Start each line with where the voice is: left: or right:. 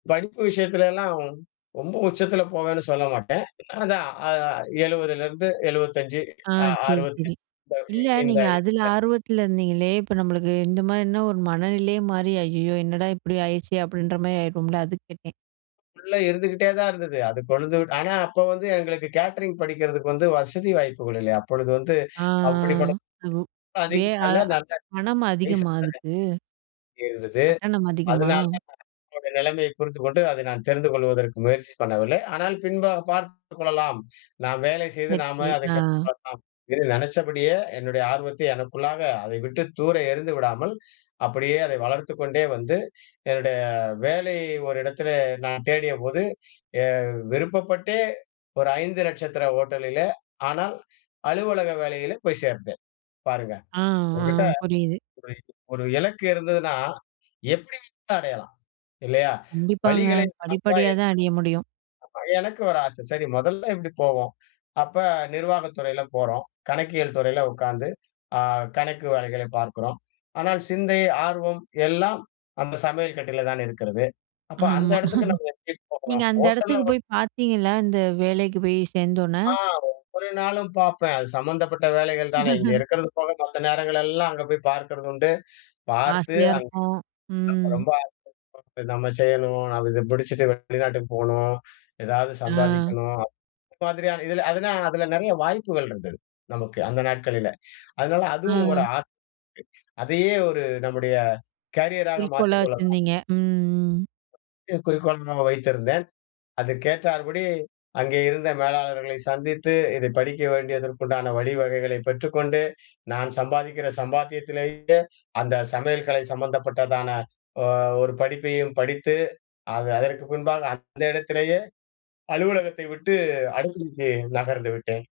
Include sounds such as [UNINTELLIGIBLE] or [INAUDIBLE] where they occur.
left: படிப்பு விஷயத்துலலாம் ரொம்ப உச்சத்தில போவேன்னு சொல்ல மாட்டேன். அதான் அ 70 லேருந்து 75
right: ஆ
left: அ
right: சரி,
left: 60த்தி
right: சரி.
left: இந்த
right: இல்ல,
left: இந்த
right: நீங்க அதில
left: இந்த, [UNINTELLIGIBLE]
right: ஆர்வத்தில இருந்தீங்களே, இப்ப நம்மளுக்கு இந்த மாரின்னா, ஒரு மனநிலையே மாறி, ஐயயோ! என்னடா இப்டி ஆயிட்ச்சே! அப்டின்ற மாரி ஆயிடும்ல அதுக் கேட்டேன்.
left: உள்ள இருந்துக்கிட்டே தான் இருந்தது. அது கொழுந்து விட் ஆனா அப்போ வந்து எங்களுக்கு கேட்டரிங் படிக்கிறதுக்கு வந்து வசதி வாய்ப்புகள் இல்லை. அப்பொழுது வந்து,
right: ஆ
left: அப்டிபட்ட
right: அ பு வே அதா பணம் அதிகமா
left: [UNINTELLIGIBLE]
right: அதுக்கு?
left: இருந்தது.
right: கட்டணம் அதிகமா?
left: அதுனால என்னோட நிலைமையைப் புரிந்துக்கொண்டு, அதை நான் தெரிந்து கொள்வதற்கு முயற்சி பண்ணவில்லை. ஆனால் பின்பாகப் பார்த்துக் கொள்ளலாம், நாம் வேலை செய்து
right: சரி,
left: நாமே
right: சரி.
left: அதைக் கற்றுக்
right: ஆ.
left: கொள்ளலாம் என்று நெனச்சபடியே, என்னுடைய ஆர்வத்தை எனக்குள்ளாக அதை விட்டுத் தூர எறிந்து விடாமல், அப்படியே அதை வளர்த்துக் கொண்டே வந்து, என்னுடைய வேலை ஒரு இடத்துலே நான் தேடியபோது, எ விருப்பப்பட்டே ஒரு 5 நட்சத்திர ஹோட்டலிலே, ஆனால் அலுவலக வேலையில, போய்ச் சேர்ந்தேன் பாருங்க.
right: ஆ, ஆ
left: உங்கட்ட
right: புரியுது.
left: ஒரு ஒரு இலக்கு இருந்ததுன்னா எப்டி வேணும்னாலும் அடையலாம். இல்லையா?
right: கண்டிப்பாங்க.
left: வழிகளை நாம் தான்
right: படிப்படியா தான் அடைய முடியும்.
left: ஏற்படுத்திக்கனும். ஆமா எனக்கு ஒரு ஆசை. சரி மொதல்ல இப்டி போவோம். அப்ப நிர்வாக துறையில போறோம். கணக்கியல் துறையில உக்காந்து அ கணக்கு வேலைகளை பார்க்கிறோம். ஆனால் சிந்தை, ஆர்வம் எல்லாம் அந்த சமையல் கட்டில தான் இருக்கிறது. அப்ப அந்த
right: ஆமா.
left: எடத்துக்கு நம்ம எப்டி
right: [CHUCKLES] நீங்க
left: போகலாம்?
right: அந்த
left: ஹோட்டல்
right: எடத்துக்கு
left: [UNINTELLIGIBLE]
right: போய் பாத்தீங்களா? இந்த வேலைக்கு போய் சேந்தோன்னே!
left: ஆ ஒவ்வொரு நாளும் பாப்பேன். அது சம்மந்தப்பட்ட வேலைகள் தானே, இங்கே
right: [CHUCKLES]
left: இருக்கிறது போக, மத்த நேரங்களெல்லாம் அங்க போய் பார்க்கிறது உண்டு. பார்த்து,
right: ஆசையா இருக்கும்,
left: அங்கே
right: ம்.
left: ரொம்ப ஆசை [UNINTELLIGIBLE] இது நம்ம செய்யணும், நம்ம இத பிடிச்சுட்டு வெளிநாட்டுக்கு போணும், எதாவது
right: ஆ.
left: சம்பாதிக்கணும், இது மாதிரியான, இதில அதுனா அதில நெறைய வாய்ப்புகள் இருந்தது நமக்கு அந்த நாட்களில. அதனால அதுவும்
right: ஆ.
left: ஒரு ஆசை. அதையே ஒரு நம்முடைய கேரியராக
right: குறிக்கோளா
left: மாற்றிக் கொள்ளலாம்,
right: வச்சிருந்தீங்க, ம் ம்.
left: முக்கிய குறிக்கோளாக வைத்திருந்தேன். அதுக்கேற்றார்படி அங்கே இருந்த மேலாளர்களை சந்தித்து, இதை படிக்க வேண்டியதற்கு உண்டான வழிவகைகளைப் பெற்றுக்கொண்டு, நான் சம்பாதிக்கிற சம்பாத்தியத்திலேயே அந்த சமையல்கலை சம்பந்தப்பட்டதான ஒ ஒரு படிப்பையும் படித்து, அத அதற்கு பின்பாக அந்த இடத்திலேயே அலுவலகத்தை விட்டு, அடுக்களைக்கு நகர்ந்துவிட்டேன்.